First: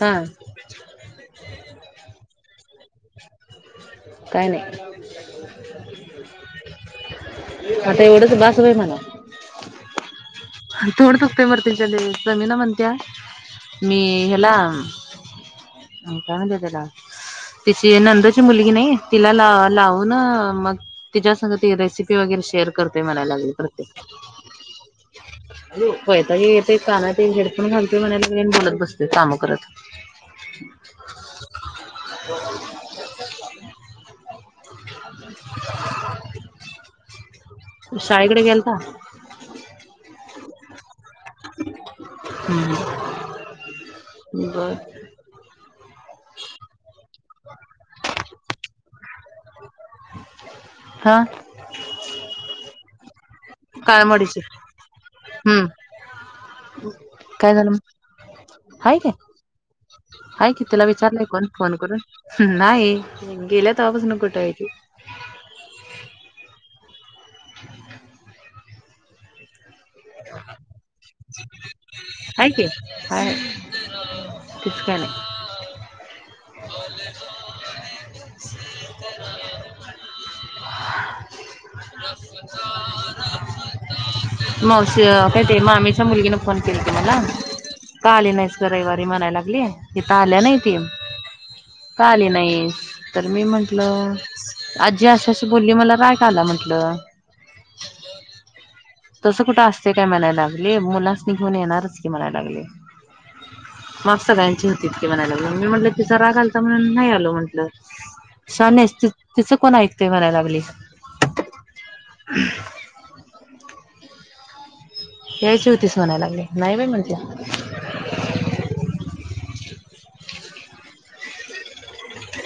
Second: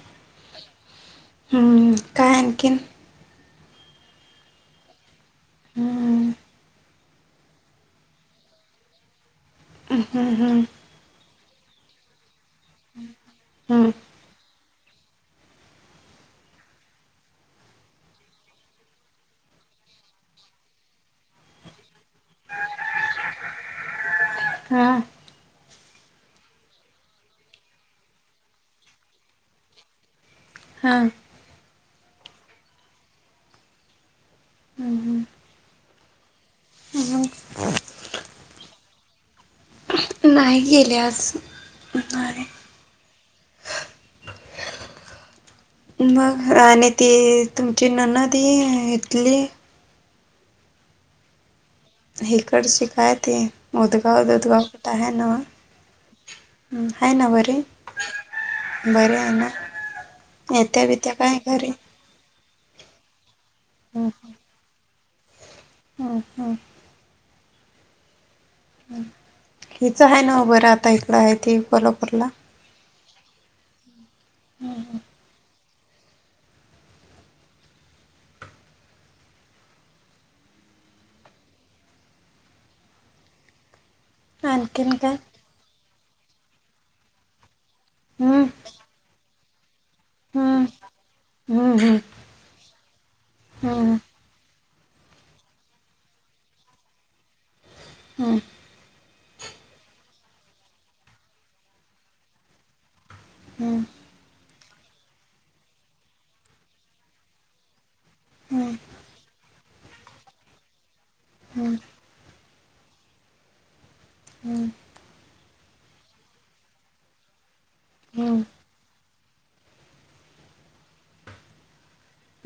हा! हम्म काय आणखीन? का नाही. हम्म आता एवढंच बास बाई म्हणाव. ह हम्म! हम्म थोड चुकतंय मरतया त्याले, समीना म्हणतिया हम्म मी ह्याला त्याला तिची नंदाची मुलगी नाही तिला ला लावून मग तिच्या सग ती रेसिपी वगैरे शेअर करतेय मला लागली प्रत्येक. हा! होय येतय कानात हे हेडफोन घालतोय म्हणय लागलाय आणि बोलत बसते काम करत. हां! [inaudible] हम् हम्म! [unintelligible] मग शाळेकडे गेलता? नाही गेले आज. नाही हम्म बर मग आणि ते तुमची ननं ते हीतली हा! हिकडची काय ती ते मोदगाव काळमडीची बिदगाव कुट हाय नव? हम्म हम्म हाय ना बरी? काय झालं मग हाय कि बरी आहे ना हाय की तिला येत्या बित्या विचारलं काय कोण घरी फोन करून. नाही गेलिया तवापासून कुठाय! ह हम्म! हिच आहे नव बरं आता हिकडं हाय ती कोल्हापूरला? हाय की. हाय हाय तिचं काय नाय. मावशी काय ते मामीच्या मुलगीने फोन केला ते मला. का आली हम्म नाहीस ग रविवारी म्हणाय लागली हिथ आल्या नाही हम्म ती. हम्म हम्म का आली नाहीस तर मी हम्म म्हंटलं आजी अशी आशी बोलली मला राग आला म्हंटलं. हम्म! तसं कुठं असत काय म्हणाय लागली मुलासनी घेऊन येणारच की म्हणाय लागली. हम्म! मग सगळ्यांची होती तकी म्हणायलागली मी म्हटलं तिचा राग आालता म्हणून नाही आलो म्हटलं हम्म शानियस तिचं कोण ऐकतय म्हणायला लागली हम्म हम् हम् यायची होतीस म्हणायला लागली नाही बाई म्हणल हम्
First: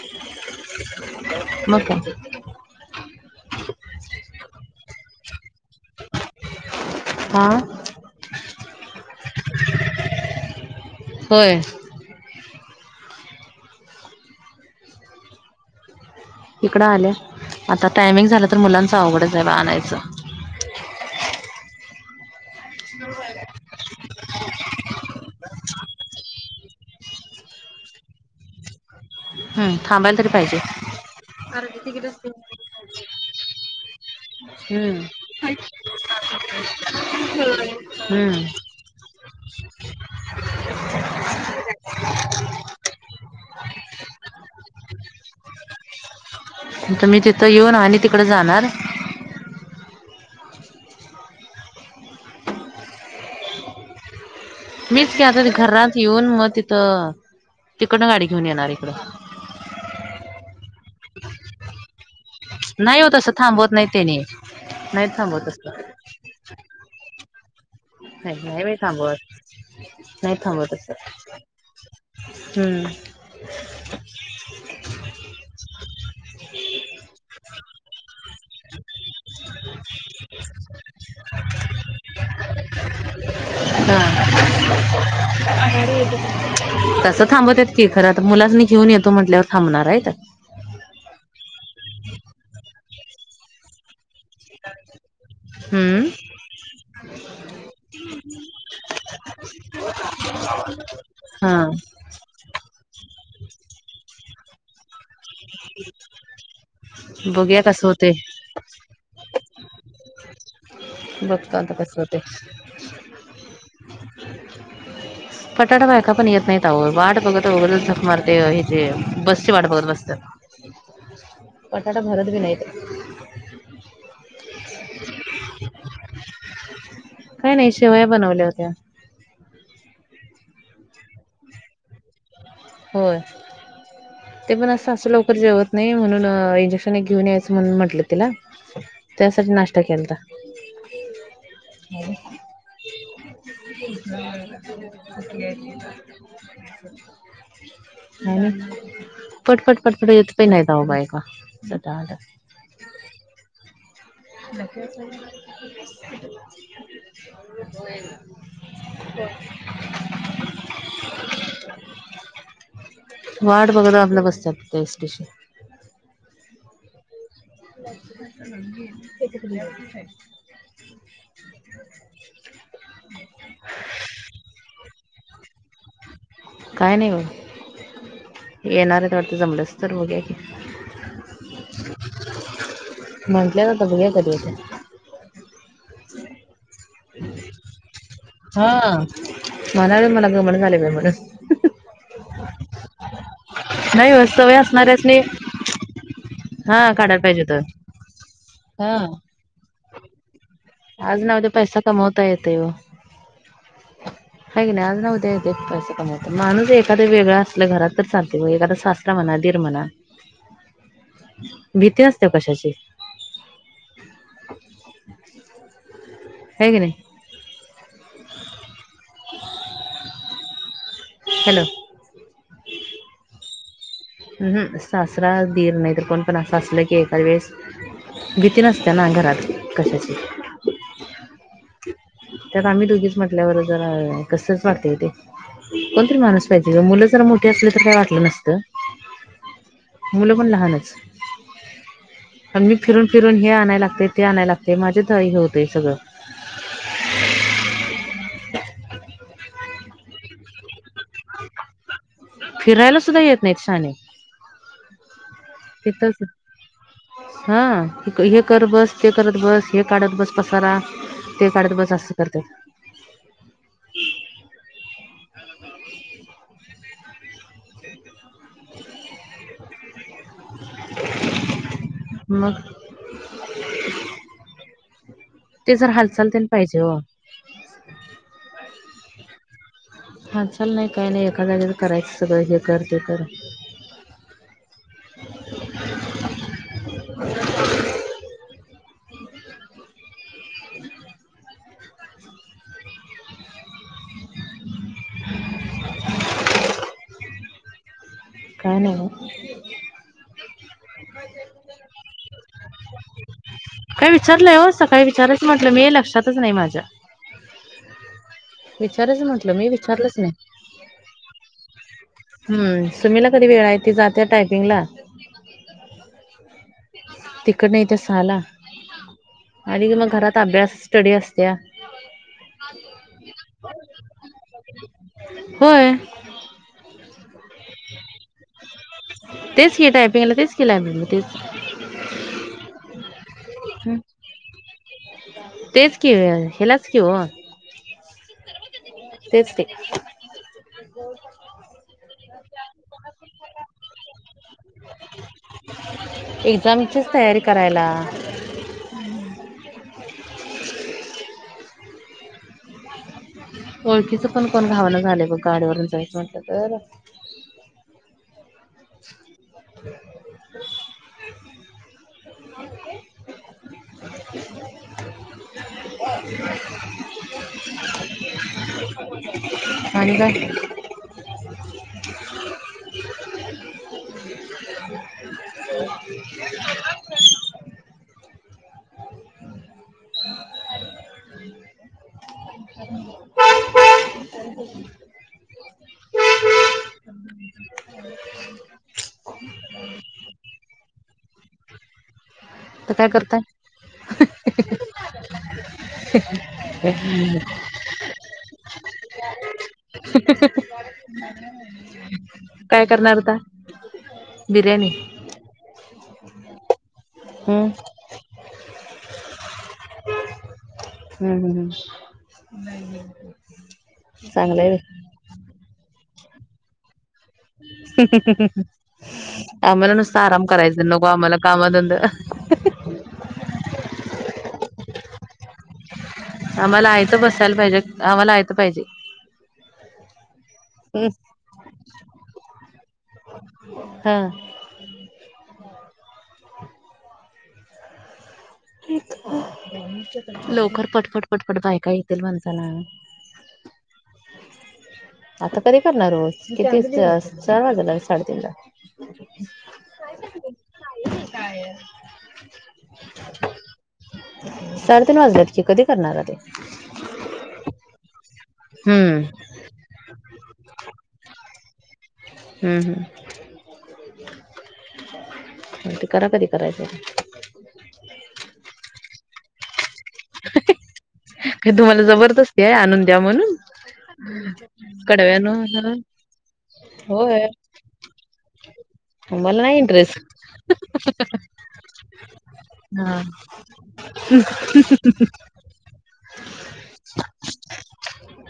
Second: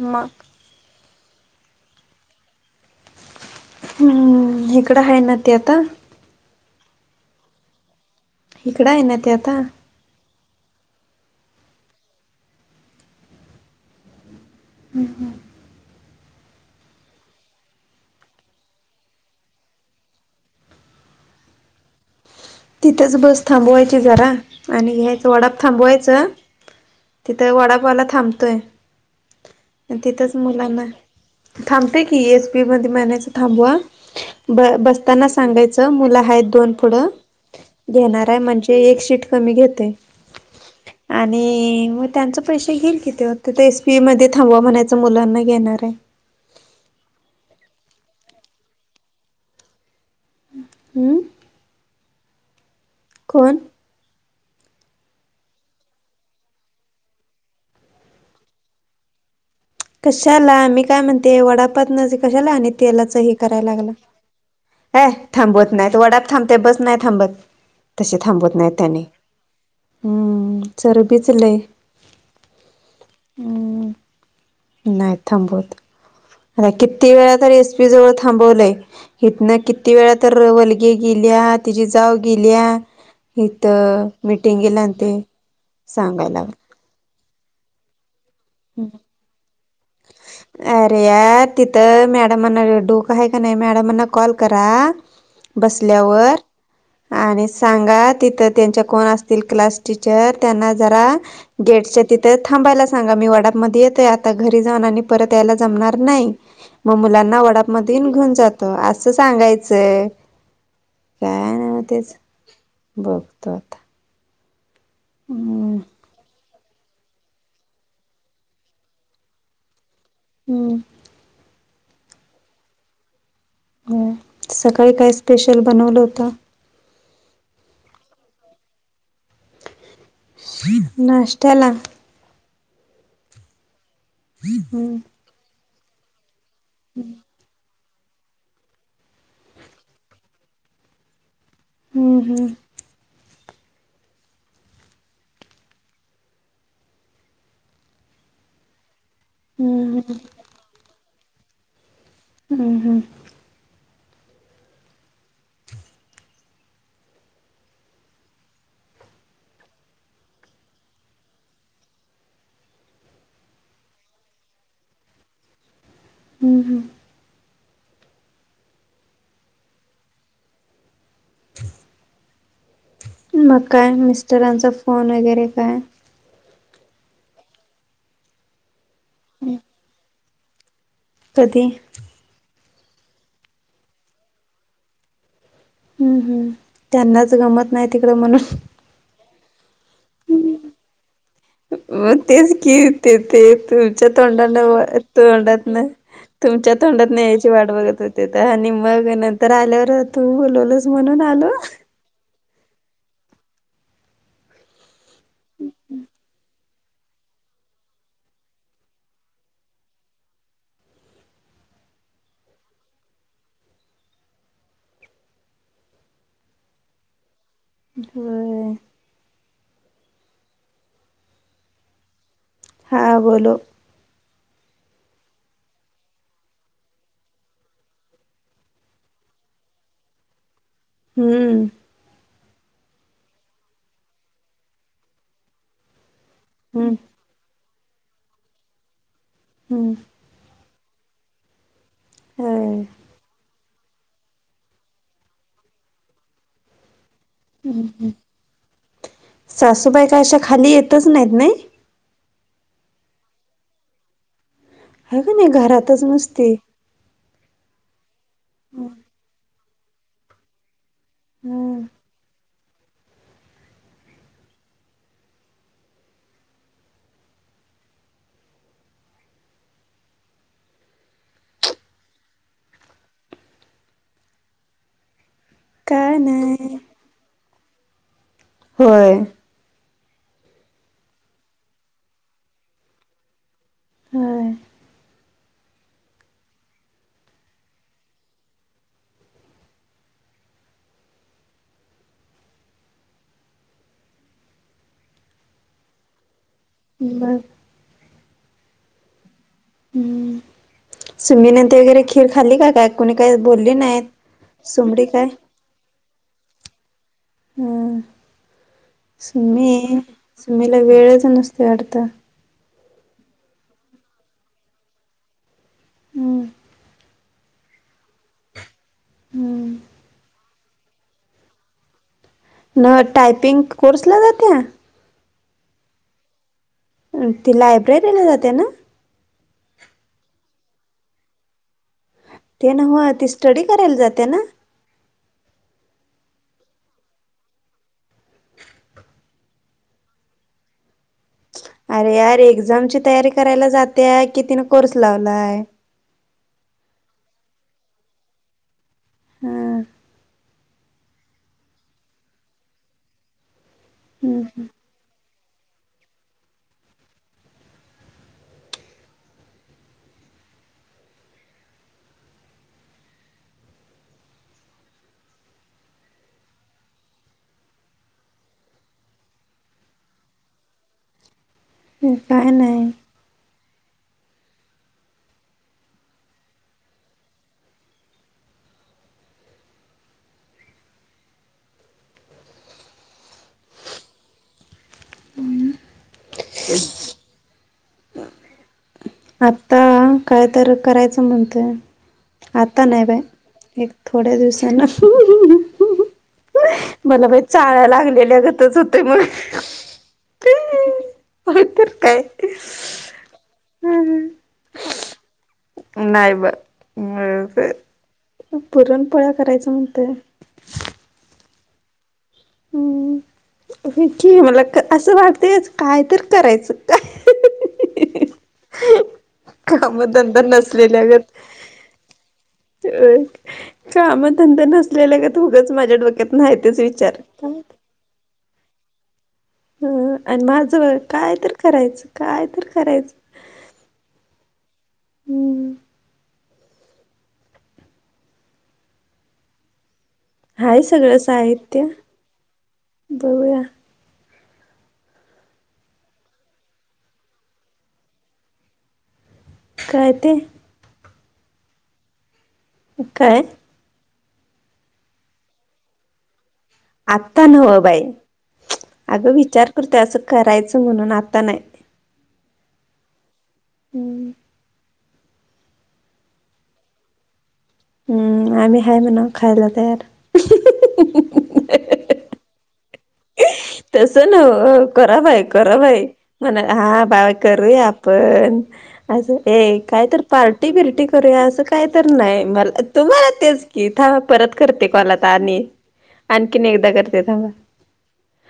मग मगं काय हम्म इकडं आहे ना ती आता आा हिकडं आहे ना ती आता होय ह ह इकडं आल्या आता टायमिंग झालं तर मुलांच अवघडच आहे बघ आणायचं तिथंच बस थांबवायची जरा आणि घ्यायच वडाप थांबवायचां तिथं वडापवाला थांबतोय हम्म थांबायला तरी तिथंच पाहिजे मुलांना थांबतेय की एसपी मध्ये म्हनायचं थांबवा ब हम्म बसताना सांगायचं दोन पु घे म्ह म्हण हम्म एक शीट कमी घेते आणि मग त्यांच पैसे घेईल कि ते एसपी मध्ये थांबवा म्हणायचं मुलांना घेणार आहे मी तिथं येऊन आणि तिकडे जाणार हम्म फोन मीच की आता घरात येऊन मग तिथं तिकडनं गाडी घेऊन येणार इकड कशाला मी काय म्हणते वडापातन कशाला आणि तेलाच हे करायला लागला ने ह थांबत नाहीत वडाप थांबते बस नाही थांबत तसे थांबत नाही त्याने नाही हम्म थांबवत असं चर भिचलय हम्म हम् नाही थांबवत आता किती वेळा तर एसपी जवळ थांबवलंय इथन किती वेळा तर वलगे गेल्या तिची जाऊ गेल्या इथं हा मिीटिंग गेल्या आणि ते सांगायला तसं थांबतेत की खरं तर मुलाच नाही घेऊन येतो म्हटल्यावर थांबणार आहे अरे या तिथं मॅडमांनाडूक आहे का नाही मॅडमना कॉल क बस हम्म वर आणि सांगा तिथं त्यांच्या कोण असतील क्लास टीचर त्यांना जरा हा गेटच्या तिथे थांबायला सांगा मी वडामध्येध्ये येतोय आता घरी जाऊन आणि यायला जम नाही मग मुलांना बघूया वडाप म कसं होते घेऊन जात त असं सांगायचंय काय बघतो आता कसं नव्हतेच होते बघतात पटाटा बाय का पनी यर नाही वाट बघत उ सफ मारतेवजे बस्ची वाड बघत बसत हम्म, पटाटा भरत बी नाहीत हो सकाळी काय स्पेशल बनवलं होत काय नाही शेवया बनवल्या होत्या नष्टला हो ते पण असं हम्म, असं लवकर जेवत नाही म्हणून इंजेक्शन घेऊन याचं अस म्हण म्हटलं तिला त्यासाठी नाश्ता केलता हम, हम्म! [inaudible] पट हम्म, हम्म, पटपट यथ पहि नाहीय अओ बाय का, हम्, हम्. [inaudible] [inaudible] वाट बघत आपल्या बसतात इशटी हम्म हम्. [inaudible] मग काय मिस्टरांचा फोन वगैरे काय? काय नाही बघ, येणारे वाटत ते जमलंस तर बघ की कधी? म्हंटल्यात आता बघुया कधीे येत्यात. हम्म हम, त्यांनाच गमत नाही तिकड म्हणून हा म्हणाले मला गमण झाले बाई म्हणून. मग तेच घि ते ते तुमच्या नाही हो, सवय तोंडाने असणाऱ्यासनी तोंडातन तुमच्या हा तोंडात काढायला पाहिजे यायची होतं. वाट बघत होते, तर आणि हा मग नंतर आल्यावर तू बोलवलंस म्हणून आज ना उद्या आलो पैसा कमवतायेतय ओ हेक नाही आज न ते ते पैसे कमवतात माणूस एखादे वेगळं असलं घरात तर चालते व एखादा सासरा म्हणा, दीर म्हणा. भीती असते कशाची हे क नाही. होय. [inaudible] हॅलो! हां बोलो. हमम सासरा दिर नाही तर कोण पण असं असलं की एखाद वेळेस भीती नसत्या ना घरात कशाची. हम्म! त्यात आम्ही दोघीच म्हटल्यावर जर कसच वाटते ते कोणतरी माणूस हम्म मुलं जरा मोठी असली तर काही वाटलं नसत. हम्म! मुलं पण लहानच, अन मी होय फिरून‌ फिरून हे आणाय लागते ते आणाय लागते माझे धा हे होते सगळं [inaudible] सासूबाई का अशा खाली येतच नाहीत नाही. फिरायला सुद्धा येत नाहीत शहाण्याने. ह का नाही घरातच नुसती. हा हे कर बस, ते करत बस, हे काढत बस पसारा ते काढत हम्म बस अस करतेय. मग [inaudible] ते जर काय हालचालते नाही पाहिजे हो. होय. हालचाल नाही काही नाही एका जागीच करायचं सगळं हे कर ते कर. होय. मग. काय नाहि ओ. हमं! सुमीनंतर वगैरे खीर खाल्ली का काय कोणी काही बोलली काय नाहीत. विचारलंय हो सकाळी सुमडी काय विचारायचं म्हटलं मी लक्षातच नाही माझ्या. हम्म. विचारायचं म्हटलं मी सु्मी विचारलंच नाही सुमीला वेळच नसतेय वाटतो. हम्म. सुमीला कधी वेळय. ती जाते टायपिंग ला. हम्म तिकडं न येतीय सहाला. हम्म आली की मग घरात अभ्यास. स्टडी असतेया. न टायपिंग कोर्सला जातेया. होय. ती लायब्ररीला जाते ना. तेच की टायपिंगला तेच की लायब्ररी ला तेच. ते नव्ह. ती स्टडी करायला हं. जाते ना. तेच की, ह्यालाच की ओ. तेच ते. [unintelligible] अरे यारे एक्झामची तयारी करायला जातेया. की तिने कोर्स लावलाय. एक्झामचीच तयारी करायला. हम्म. ओळखीच पण कोण हम्म घावणं झालं बघ. गाडीवरून जायचं म्हटलं तर. आणि काय? काय नाय. [inaudible] आत्ता काय तर करायचं म्हणतय, आत्ता तर नाही काय बाय. करताय एक थोड्या दिवसान. मला बाई चाळ्या लागलेल्या गतच होतय मग. [inaudible] होय तर काय. काय करणार आता. बिर्याणी. नाही बा. हम्म [unintelligible] पुरणपोळ्या करायच म्हणतेय. हम्म, हम्म, हम्म. चांगलंय व्हय. वागतेच. काय तर करायचं. काय? आम्हाला नुसता कामधंदा आराम करायच, नसलेल्या नको आम्हाला काम धंद. काम धंदा नसलेल्या गत उगाच माझ्या डोक्यात नाहीतोच आम्हाला विचार. आयतं बसायला पाहिजे आम्हाला आयत पाहिजे. ह. अन माझं हं. काय तर करायचं, काय तर करायचं. हा हम्म. [inaudible] हाय लवकर सगळं पटपट पटपट साहित्य बायका येतील माणसाला. [inaudible] आता कधी करणार ओ, किती चार वाजला साडेतीन ला. काय ते. काय य [unintelligible] [inaudible] काय? साडेतीन वाजल्यात की, कधी करणारे आ ते. आता नवं बाई, हम्म अगं विचार करते असं करायचं म्हणून. आता नाय. हम्म हम्म. हम्म. मग ते करा कधी करायचंय. हम्म, आम्ही हाय म्हणाव खायला तयार. काय तुम्हाला जबरदस्तीये, आणून द्या म्हणून. तस नव्ह, करा बाई कडव्यान करा बाई. म्हणा हा बाई होय करूया आपण. असं मला नाही ए काय तर इंटरेस्ट पार्टी बिरटी करूया. असं काय तर नाय मला, हा तुम्हाला तेच. कि थांबा परत करते कॉल आता आणि आणखीन एकदा करते थांबा.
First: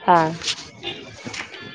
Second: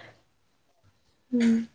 हा [inaudible]